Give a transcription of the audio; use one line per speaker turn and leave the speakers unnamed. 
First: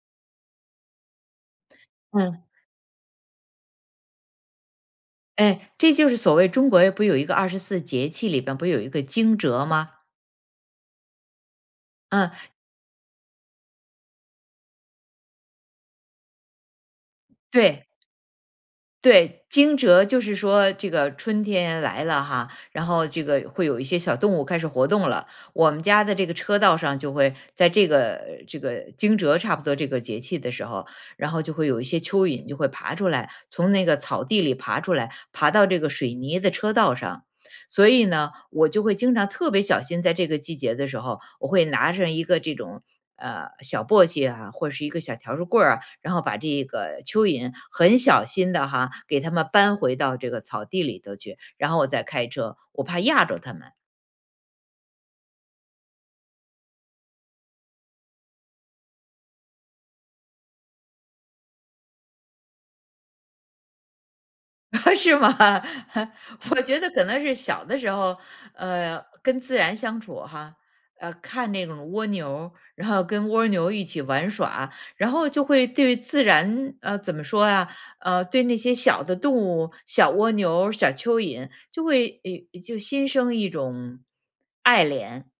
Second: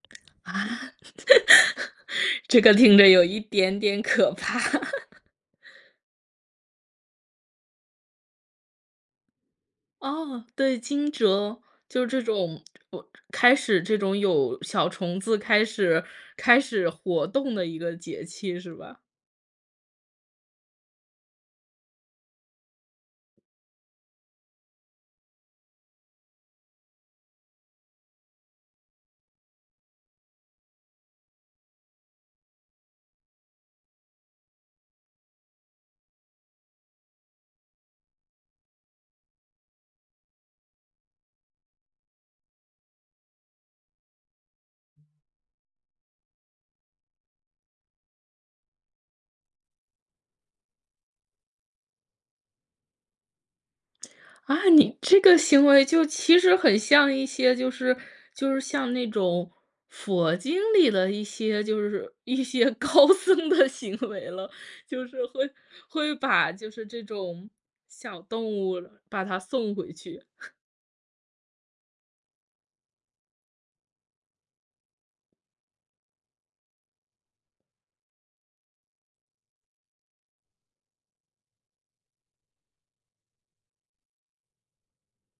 啊，
嗯。
这个听着有一点点可怕。
哎，这就是所谓中国不有一个24节气里面不有一个惊蛰吗？
哦，对，惊蛰。就这
嗯。
种呃，开始这种有小虫子，开始开始活动的一
对。
个节气是吧？
对，惊蛰就是说这个春天来了哈，然后这个会有一些小动物开始活动了。我们家的这个车道上就会在这个这个惊蛰差不多这个节气的时候，然后就会有一些蚯蚓就会爬出来，从那个草地里爬出来，爬到这个水泥的车道上。所以呢，我就会经常特别小心，在这个季节的时候。我会拿着一个这种，呃，小簸箕啊，或是一个小条竹棍儿啊，然后把这个蚯蚓很小心地哈，给它们搬回到这个草地里头去，然后我再开车，我怕轧着它们。
啊，你这个行为就其实很像一些就是就是像那种佛经里的一些就是一些高僧的行为了，就是
是吗？
会会把
我
就
觉
是
得
这
可能是
种，
小的时候，
小动物
呃，
把它
跟自
送
然
回
相处
去。
哈，呃，看那种蜗牛，然后跟蜗牛一起玩耍。然后就会对自然呃，怎么说啊呃，对那些小的动物，小蜗牛、小蚯蚓就会有就心生一种爱怜。